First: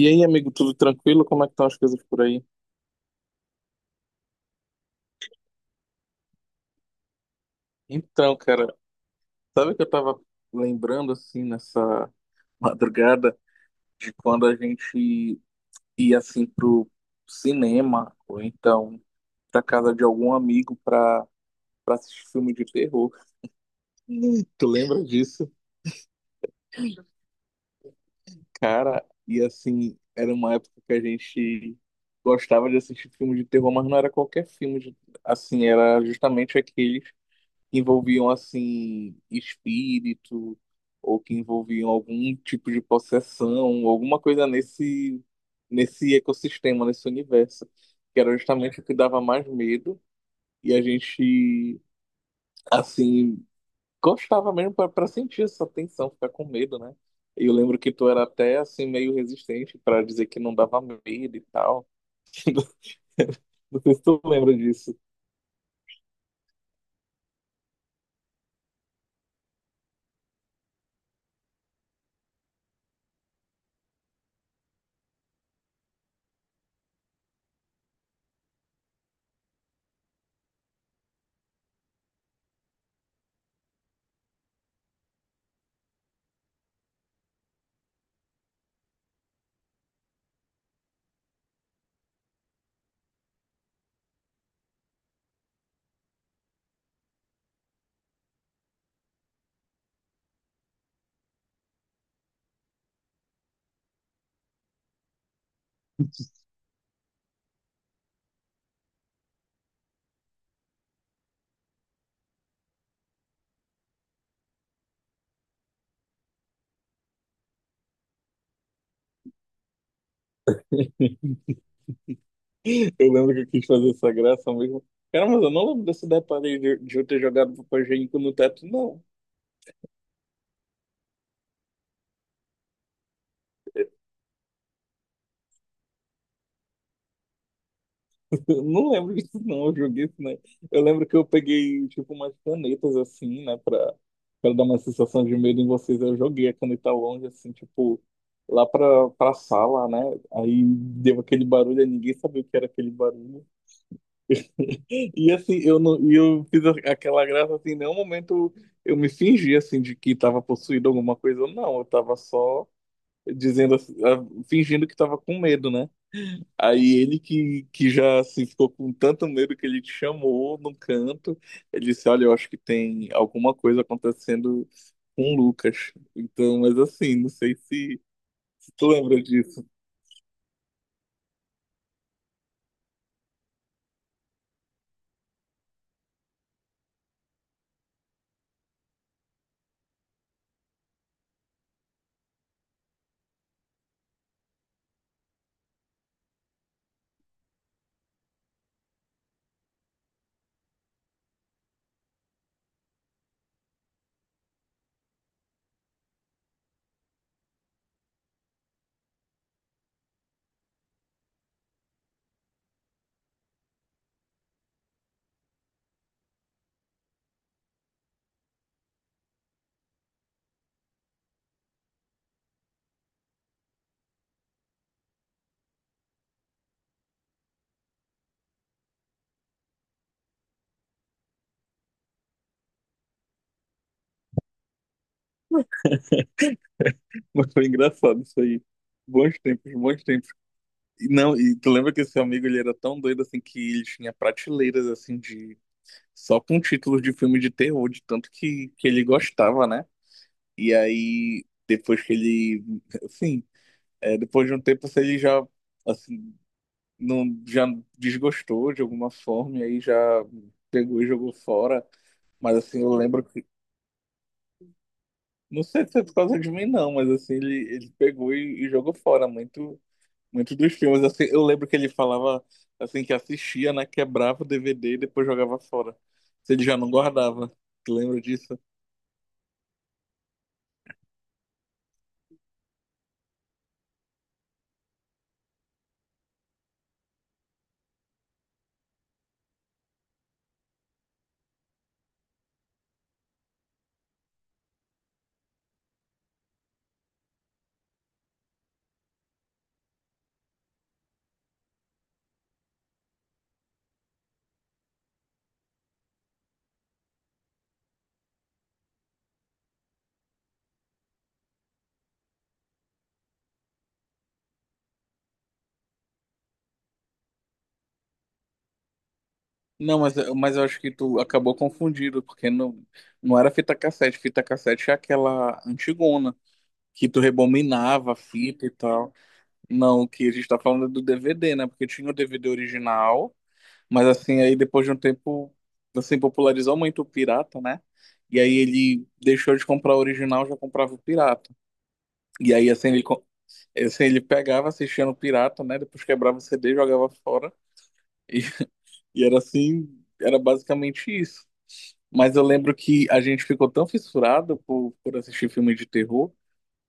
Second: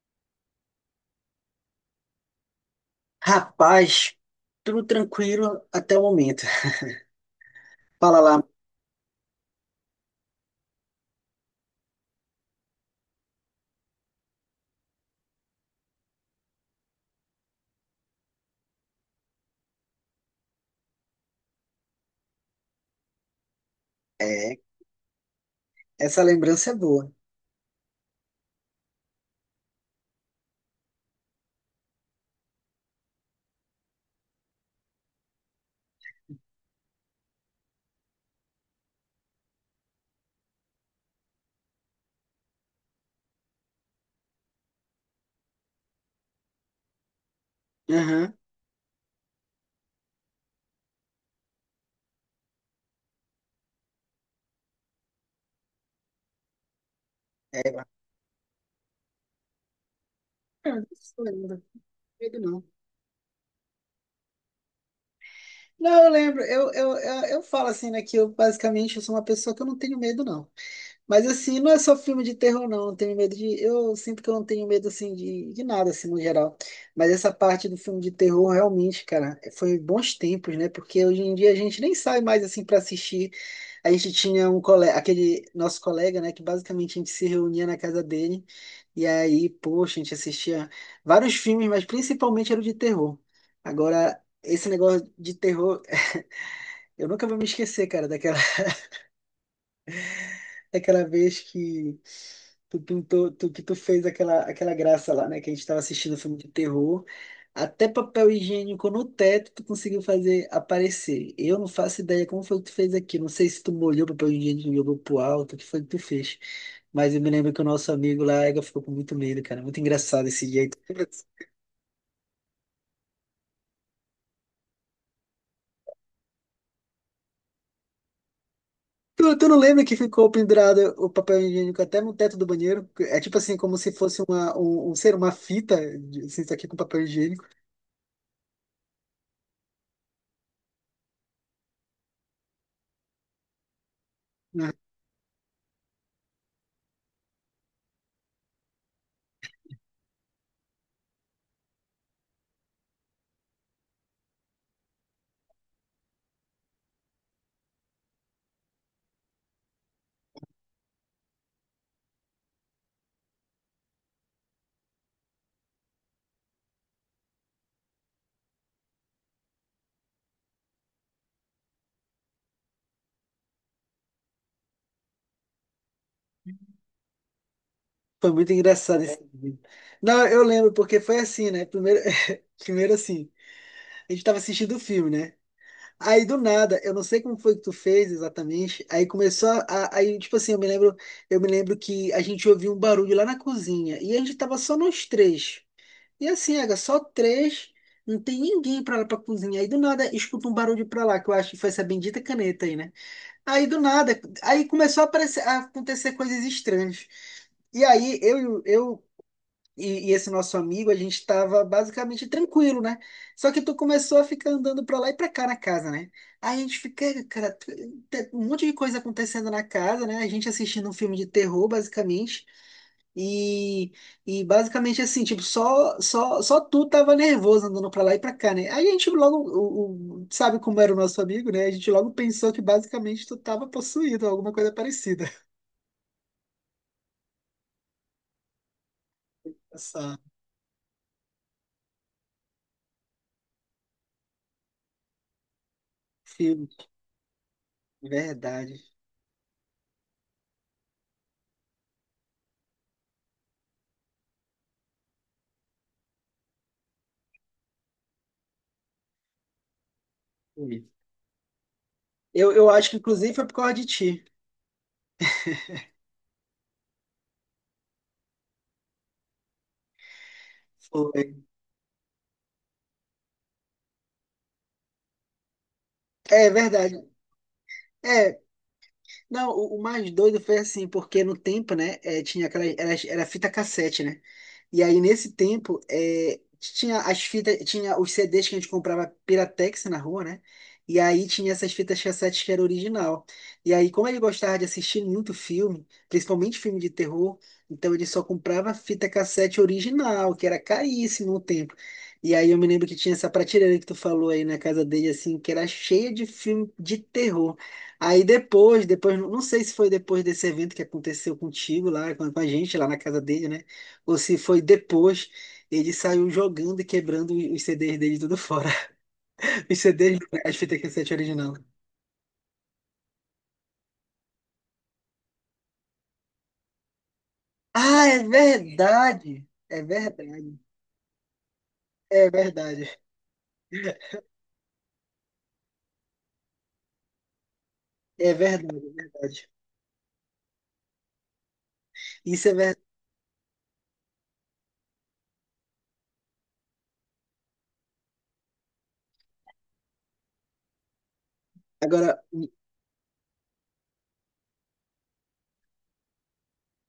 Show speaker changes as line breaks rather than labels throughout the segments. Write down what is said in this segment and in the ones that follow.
E aí, amigo, tudo tranquilo? Como é que estão as coisas por aí?
Rapaz, tudo tranquilo até o momento. Fala
Então,
lá.
cara, sabe que eu tava lembrando assim nessa madrugada de quando a gente ia assim pro cinema ou então pra casa de algum amigo pra assistir filme de terror. Ih,
É,
tu lembra disso?
essa lembrança é boa.
Cara, e assim, era uma época que a gente gostava de assistir filme de terror, mas não era qualquer assim, era justamente aqueles que envolviam assim espírito ou que envolviam algum tipo de possessão, alguma coisa nesse ecossistema, nesse universo, que era
Aham.
justamente o que dava mais medo e a gente assim gostava mesmo para sentir essa tensão, ficar com medo, né? Eu lembro que tu era até assim meio resistente para dizer que não dava
Isso eu
medo e
lembro.
tal.
Medo não.
Não sei se tu lembra disso.
Não, eu lembro. Eu falo assim, né, que eu basicamente eu sou uma pessoa que eu não tenho medo, não. Mas assim, não é só filme de terror, não. Não tenho medo de. Eu sinto que eu não tenho medo assim de nada, assim, no geral. Mas essa parte do filme de terror, realmente, cara, foi bons tempos, né? Porque hoje em dia a gente nem sai mais assim para assistir. A gente tinha um colega, aquele nosso colega, né? Que basicamente a gente se reunia na casa dele. E aí, poxa, a gente assistia vários filmes, mas principalmente era o de terror. Agora, esse negócio de terror, eu nunca vou me esquecer, cara, daquela. Aquela vez que tu fez aquela graça lá, né? Que a gente tava assistindo filme de terror. Até papel higiênico no teto tu conseguiu fazer aparecer. Eu não faço ideia como foi que tu fez aqui. Não sei se tu molhou papel higiênico e jogou pro alto, o que foi que tu fez. Mas eu me lembro que o nosso amigo lá, Ega, ficou com muito medo, cara. Muito engraçado esse jeito.
Eu lembro que eu quis fazer essa graça mesmo. Cara, mas eu não lembro desse detalhe de eu ter jogado papel higiênico no teto, não.
Tu não lembra que ficou pendurado o papel higiênico até no teto do banheiro? É tipo assim, como se fosse uma, um ser, uma fita, assim, isso aqui com papel higiênico.
Eu não lembro disso, não. Eu joguei isso, né? Eu lembro que eu peguei, tipo, umas canetas, assim, né? Pra dar
Né?
uma sensação de medo em vocês. Eu joguei a caneta longe, assim, tipo, lá pra sala, né? Aí deu aquele barulho, aí ninguém sabia o que era aquele barulho. E, assim, eu não, e eu aquela graça, assim, em nenhum momento eu me fingi, assim, de que tava possuído alguma coisa. Não, eu tava só dizendo, assim, ah, fingindo que tava com medo, né? Aí ele que já assim, ficou com tanto medo que ele te chamou num canto. Ele disse: "Olha, eu acho que tem alguma coisa acontecendo com o Lucas." Então, mas assim, não sei
Foi muito
se tu
engraçado esse
lembra
vídeo.
disso,
Não, eu lembro, porque foi assim, né? Primeiro, primeiro assim, a gente tava assistindo o filme, né? Aí do nada, eu não sei como foi que tu fez exatamente. Aí começou aí tipo assim, eu me lembro que a gente ouviu um barulho lá na cozinha e a gente tava só nós três. E assim, Aga, só três, não tem ninguém pra lá pra cozinha. Aí do nada, escuta um barulho pra lá, que eu acho que foi essa bendita caneta aí, né? Aí do nada, aí começou a aparecer, a acontecer coisas estranhas. E aí eu e esse nosso amigo, a gente estava basicamente tranquilo, né? Só que tu começou a ficar andando pra lá e pra cá na casa, né? Aí a gente fica, "Ei, cara, um monte de coisa acontecendo na casa, né? A gente assistindo um filme de terror, basicamente. E, e basicamente assim, tipo, só tu tava nervoso andando pra lá e pra cá, né? Aí a gente logo, sabe como era o nosso amigo, né? A gente logo pensou que basicamente tu tava possuído, alguma coisa parecida.
mas foi engraçado isso aí. Bons tempos, bons
Essa
tempos. E não, e tu lembra que esse amigo ele era tão doido assim que ele tinha prateleiras assim de só com
filme,
títulos de filme de terror, de tanto que,
verdade.
que ele gostava, né? E aí, depois que ele, assim, é, depois de um tempo, se ele já, assim, não, já desgostou de alguma forma, e aí já
Ui.
pegou e jogou fora.
Eu,
Mas,
eu
assim,
acho
eu
que
lembro
inclusive
que,
foi por causa de ti.
não sei se é por causa de mim, não, mas, assim, ele pegou e jogou fora muito, muito dos filmes. Assim,
Foi.
eu lembro que ele falava, assim, que assistia, né, quebrava o DVD e depois jogava fora.
É
Se ele já não
verdade.
guardava. Tu lembra
É,
disso?
não, o mais doido foi assim, porque no tempo, né, tinha aquela, era fita cassete, né? E aí nesse tempo, tinha as fitas, tinha os CDs que a gente comprava Piratex na rua, né? E aí tinha essas fitas cassetes que era original. E aí, como ele gostava de assistir muito filme, principalmente filme de terror, então ele só comprava fita cassete original, que era caríssimo no tempo. E aí eu me lembro que tinha essa prateleira que tu falou aí na casa dele, assim, que era cheia de filme de terror. Aí depois, não sei se foi depois desse evento que aconteceu contigo lá, com a gente lá na casa dele, né? Ou se foi depois, ele saiu jogando e quebrando os CDs dele tudo fora. Os
Não, mas,
CDs, as
mas eu
fitas
acho que
cassete
tu
original.
acabou confundido, porque não, não era fita cassete. Fita cassete é aquela antigona, que tu
Ah,
rebobinava a
é
fita e tal.
verdade! É
Não, o que a gente tá
verdade.
falando é do DVD, né? Porque tinha o
É
DVD
verdade.
original, mas assim, aí depois de um tempo, assim, popularizou muito o pirata, né?
É
E aí
verdade, é
ele
verdade.
deixou de comprar o original, já comprava o pirata.
Isso
E
é
aí,
verdade.
assim, assim, ele pegava, assistia no pirata, né? Depois quebrava o CD, jogava fora. E, e era assim, era basicamente isso.
Agora,
Mas eu lembro que a gente ficou tão fissurado por assistir filmes de terror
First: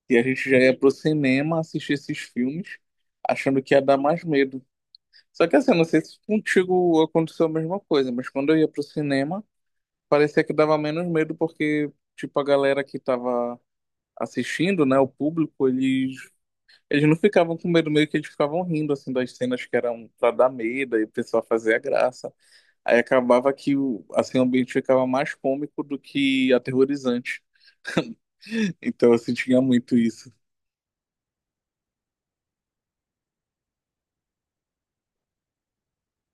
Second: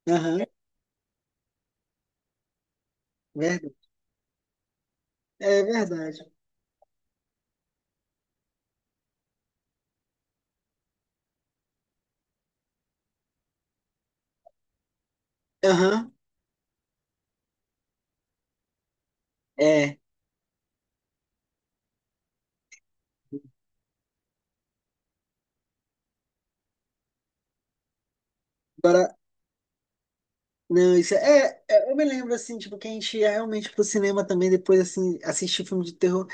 que a
aham,
gente já ia pro cinema assistir esses filmes achando que
verdade.
ia dar mais medo. Só que
É
assim, eu não sei se
verdade.
contigo aconteceu a mesma coisa, mas quando eu ia pro cinema, parecia que dava menos medo porque, tipo, a galera que tava assistindo, né, o público,
Aham,
eles não ficavam com medo, meio que eles ficavam rindo, assim, das cenas que
é.
eram pra dar medo e o pessoal fazia graça. Aí acabava que o, assim, o ambiente ficava mais cômico do que aterrorizante. Então
Agora
assim tinha muito isso.
não, isso eu me lembro, assim, tipo, que a gente ia realmente pro cinema também, depois, assim, assistir filme de terror.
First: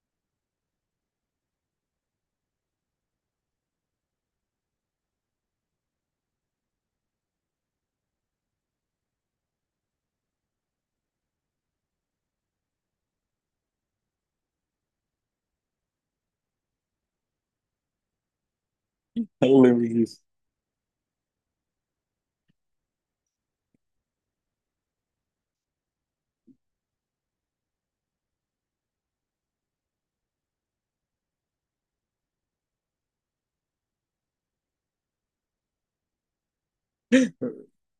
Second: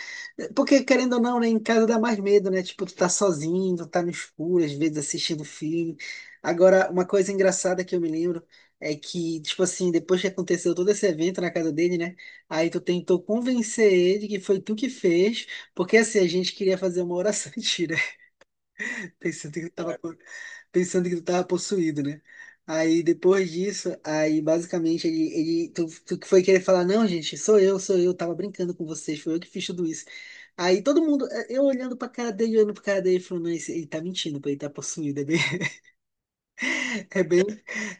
Porque, querendo ou não, né, em casa dá mais medo, né? Tipo, tu tá sozinho, tu tá no escuro, às vezes assistindo filme. Agora, uma coisa engraçada que eu me lembro é que, tipo assim, depois que aconteceu todo esse evento na casa dele, né? Aí tu tentou convencer ele que foi tu que fez, porque, assim, a gente queria fazer uma oração pensando que
Eu
ele
lembro
tava,
disso.
pensando que ele tava possuído, né? Aí depois disso, aí basicamente tu que foi querer falar, não, gente, sou eu, tava brincando com vocês, foi eu que fiz tudo isso. Aí todo mundo, eu olhando pra cara dele, olhando pra cara dele, falando, não, ele tá mentindo, pô, ele tá possuído, é bem,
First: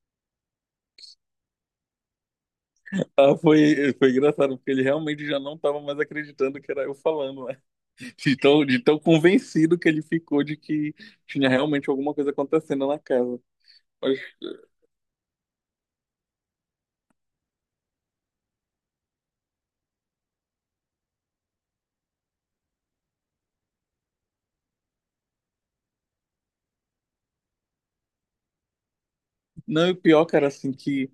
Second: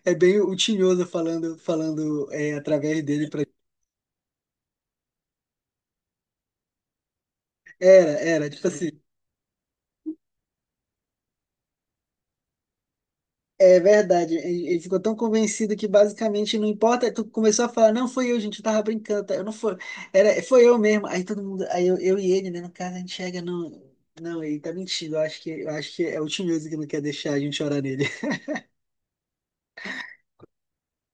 é bem o Tinhoso falando, falando através dele
Ah,
pra...
foi, foi engraçado, porque ele realmente já não estava mais acreditando que era eu falando, né?
Era, era, tipo
De
assim.
tão convencido que ele ficou de que tinha realmente alguma coisa acontecendo na casa.
É
Mas,
verdade, ele ficou tão convencido que basicamente não importa, tu começou a falar, não foi eu, gente, eu tava brincando, tá? eu não foi, era, foi eu mesmo, aí todo mundo, aí eu e ele, né, no caso, a gente chega, não, não, ele tá mentindo, eu acho que é o Tinhoso que não quer deixar a gente chorar nele.
não, e o pior, cara, assim,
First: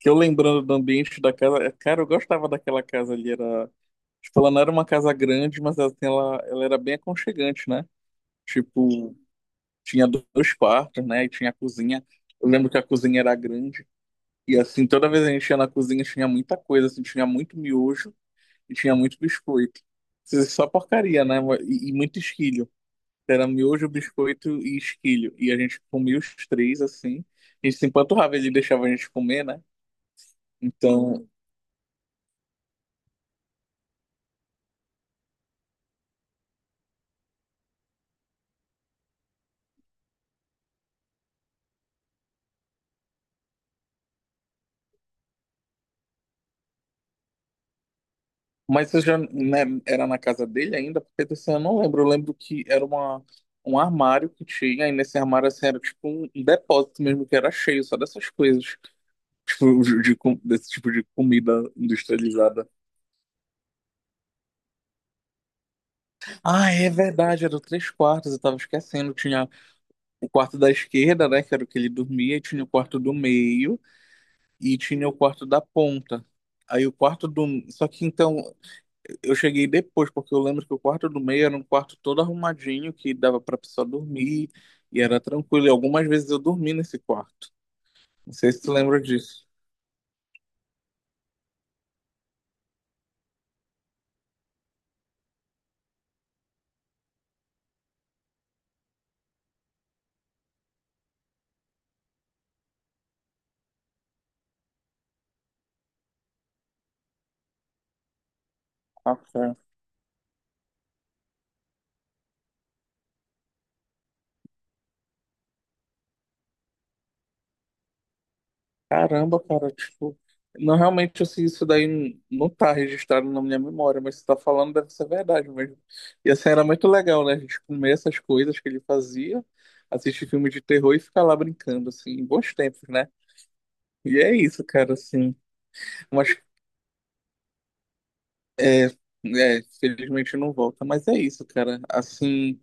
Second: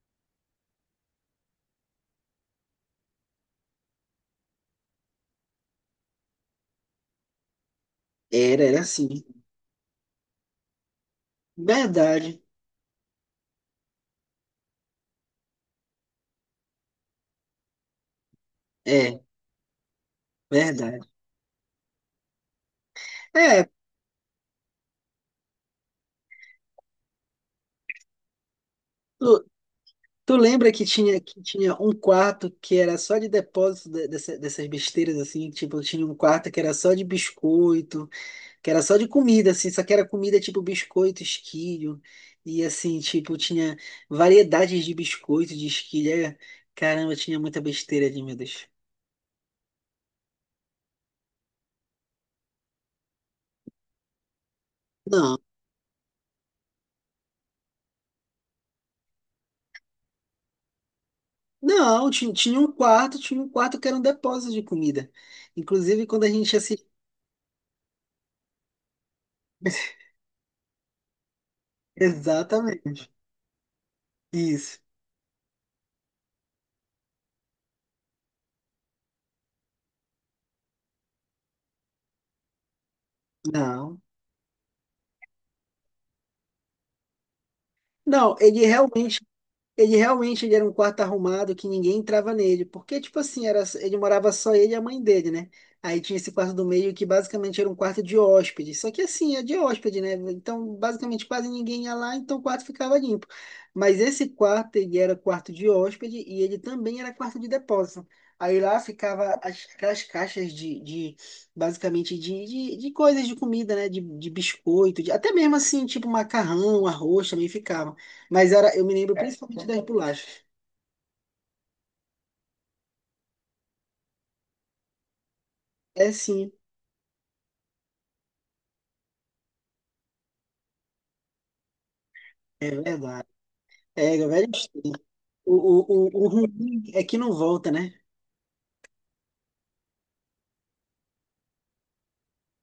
que eu lembrando do ambiente da casa, é, cara, eu gostava daquela casa ali, era, tipo, ela não era uma casa grande, mas assim, ela era bem aconchegante, né?
Era, era
Tipo,
assim,
tinha dois quartos, né? E tinha a cozinha.
verdade,
Eu lembro que a cozinha era grande. E assim, toda vez que a gente ia na cozinha, tinha muita coisa, assim, tinha muito miojo e tinha muito
é,
biscoito. Isso é só
verdade.
porcaria, né? E muito esquilho. Era
É,
miojo, biscoito e esquilho. E a gente comia os três, assim. A gente se empanturrava, ele deixava a gente comer,
tu,
né?
tu lembra
Então,
que tinha um quarto que era só de depósito dessas besteiras, assim, tipo, tinha um quarto que era só de biscoito, que era só de comida, assim, só que era comida tipo biscoito, esquilho, e assim, tipo, tinha variedades de biscoito, de esquilho, é, caramba, tinha muita besteira ali, meu Deus.
mas você já, né, era na casa dele ainda? Porque desse eu não lembro. Eu lembro que era uma, um armário que tinha, e nesse
Não,
armário assim, era tipo um depósito mesmo, que era cheio só dessas coisas. Tipo, desse tipo de comida
não, ti- tinha
industrializada.
um quarto, tinha um quarto que era um depósito de comida, inclusive quando a gente
Ah,
assistia,
é verdade, eram três quartos, eu tava esquecendo. Tinha o quarto da esquerda, né, que era o que ele dormia, e tinha o quarto
exatamente,
do meio, e
isso,
tinha o quarto da ponta. Aí o quarto do. Só que então. Eu cheguei depois, porque eu lembro que o quarto do meio era um quarto todo arrumadinho, que dava pra pessoa
não,
dormir, e era tranquilo. E algumas vezes eu dormi nesse quarto. Não
não,
sei se
ele
tu lembra
realmente
disso.
ele realmente ele era um quarto arrumado que ninguém entrava nele, porque, tipo assim, era, ele morava só ele e a mãe dele, né? Aí tinha esse quarto do meio que basicamente era um quarto de hóspede, só que assim, é de hóspede, né? Então, basicamente quase ninguém ia lá, então o quarto ficava limpo. Mas esse quarto, ele era quarto de hóspede e ele também era quarto de depósito. Aí lá
Ah,
ficava
cara.
as, aquelas caixas de basicamente, de coisas de comida, né? De biscoito, até mesmo assim, tipo macarrão, arroz também ficava. Mas era, eu me lembro
Caramba,
principalmente
cara,
das
tipo.
bolachas.
Não, realmente, assim, isso daí não tá registrado na minha memória, mas você tá falando deve ser verdade mesmo.
É
E assim,
sim,
era muito legal, né? A gente comer essas coisas que ele fazia, assistir filme de terror e ficar lá brincando, assim, bons
é
tempos, né?
verdade. É,
E
é
é
velho,
isso, cara, assim.
o
Umas
ruim é que não volta, né?
é, é, felizmente não volta, mas é isso, cara. Assim,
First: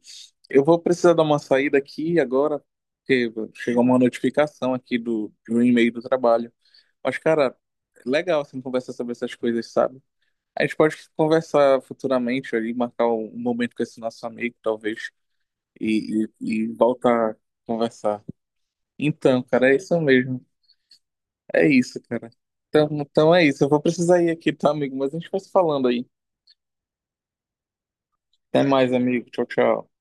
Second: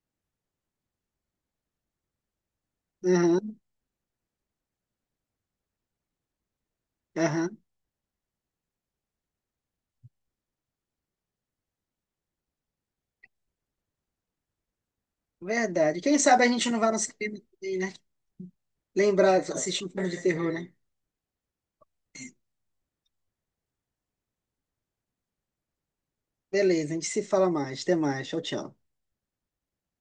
eu vou precisar dar uma saída aqui agora, porque
Aham,
chegou uma notificação aqui de um e-mail do trabalho. Mas, cara,
aham.
é legal assim conversar sobre essas coisas, sabe? A gente pode conversar futuramente ali, marcar um momento com esse nosso amigo, talvez,
Verdade. Quem
e,
sabe a
e, e
gente não vai no
voltar a
cinema também, né?
conversar.
Lembrar,
Então, cara, é
assistir um
isso
filme de
mesmo.
terror, né?
É isso, cara. Então, então é isso. Eu vou precisar ir aqui, tá, amigo? Mas a gente vai se falando aí.
Beleza, a gente se fala mais. Até mais. Tchau,
Até
tchau.
mais, amigo. Tchau, tchau.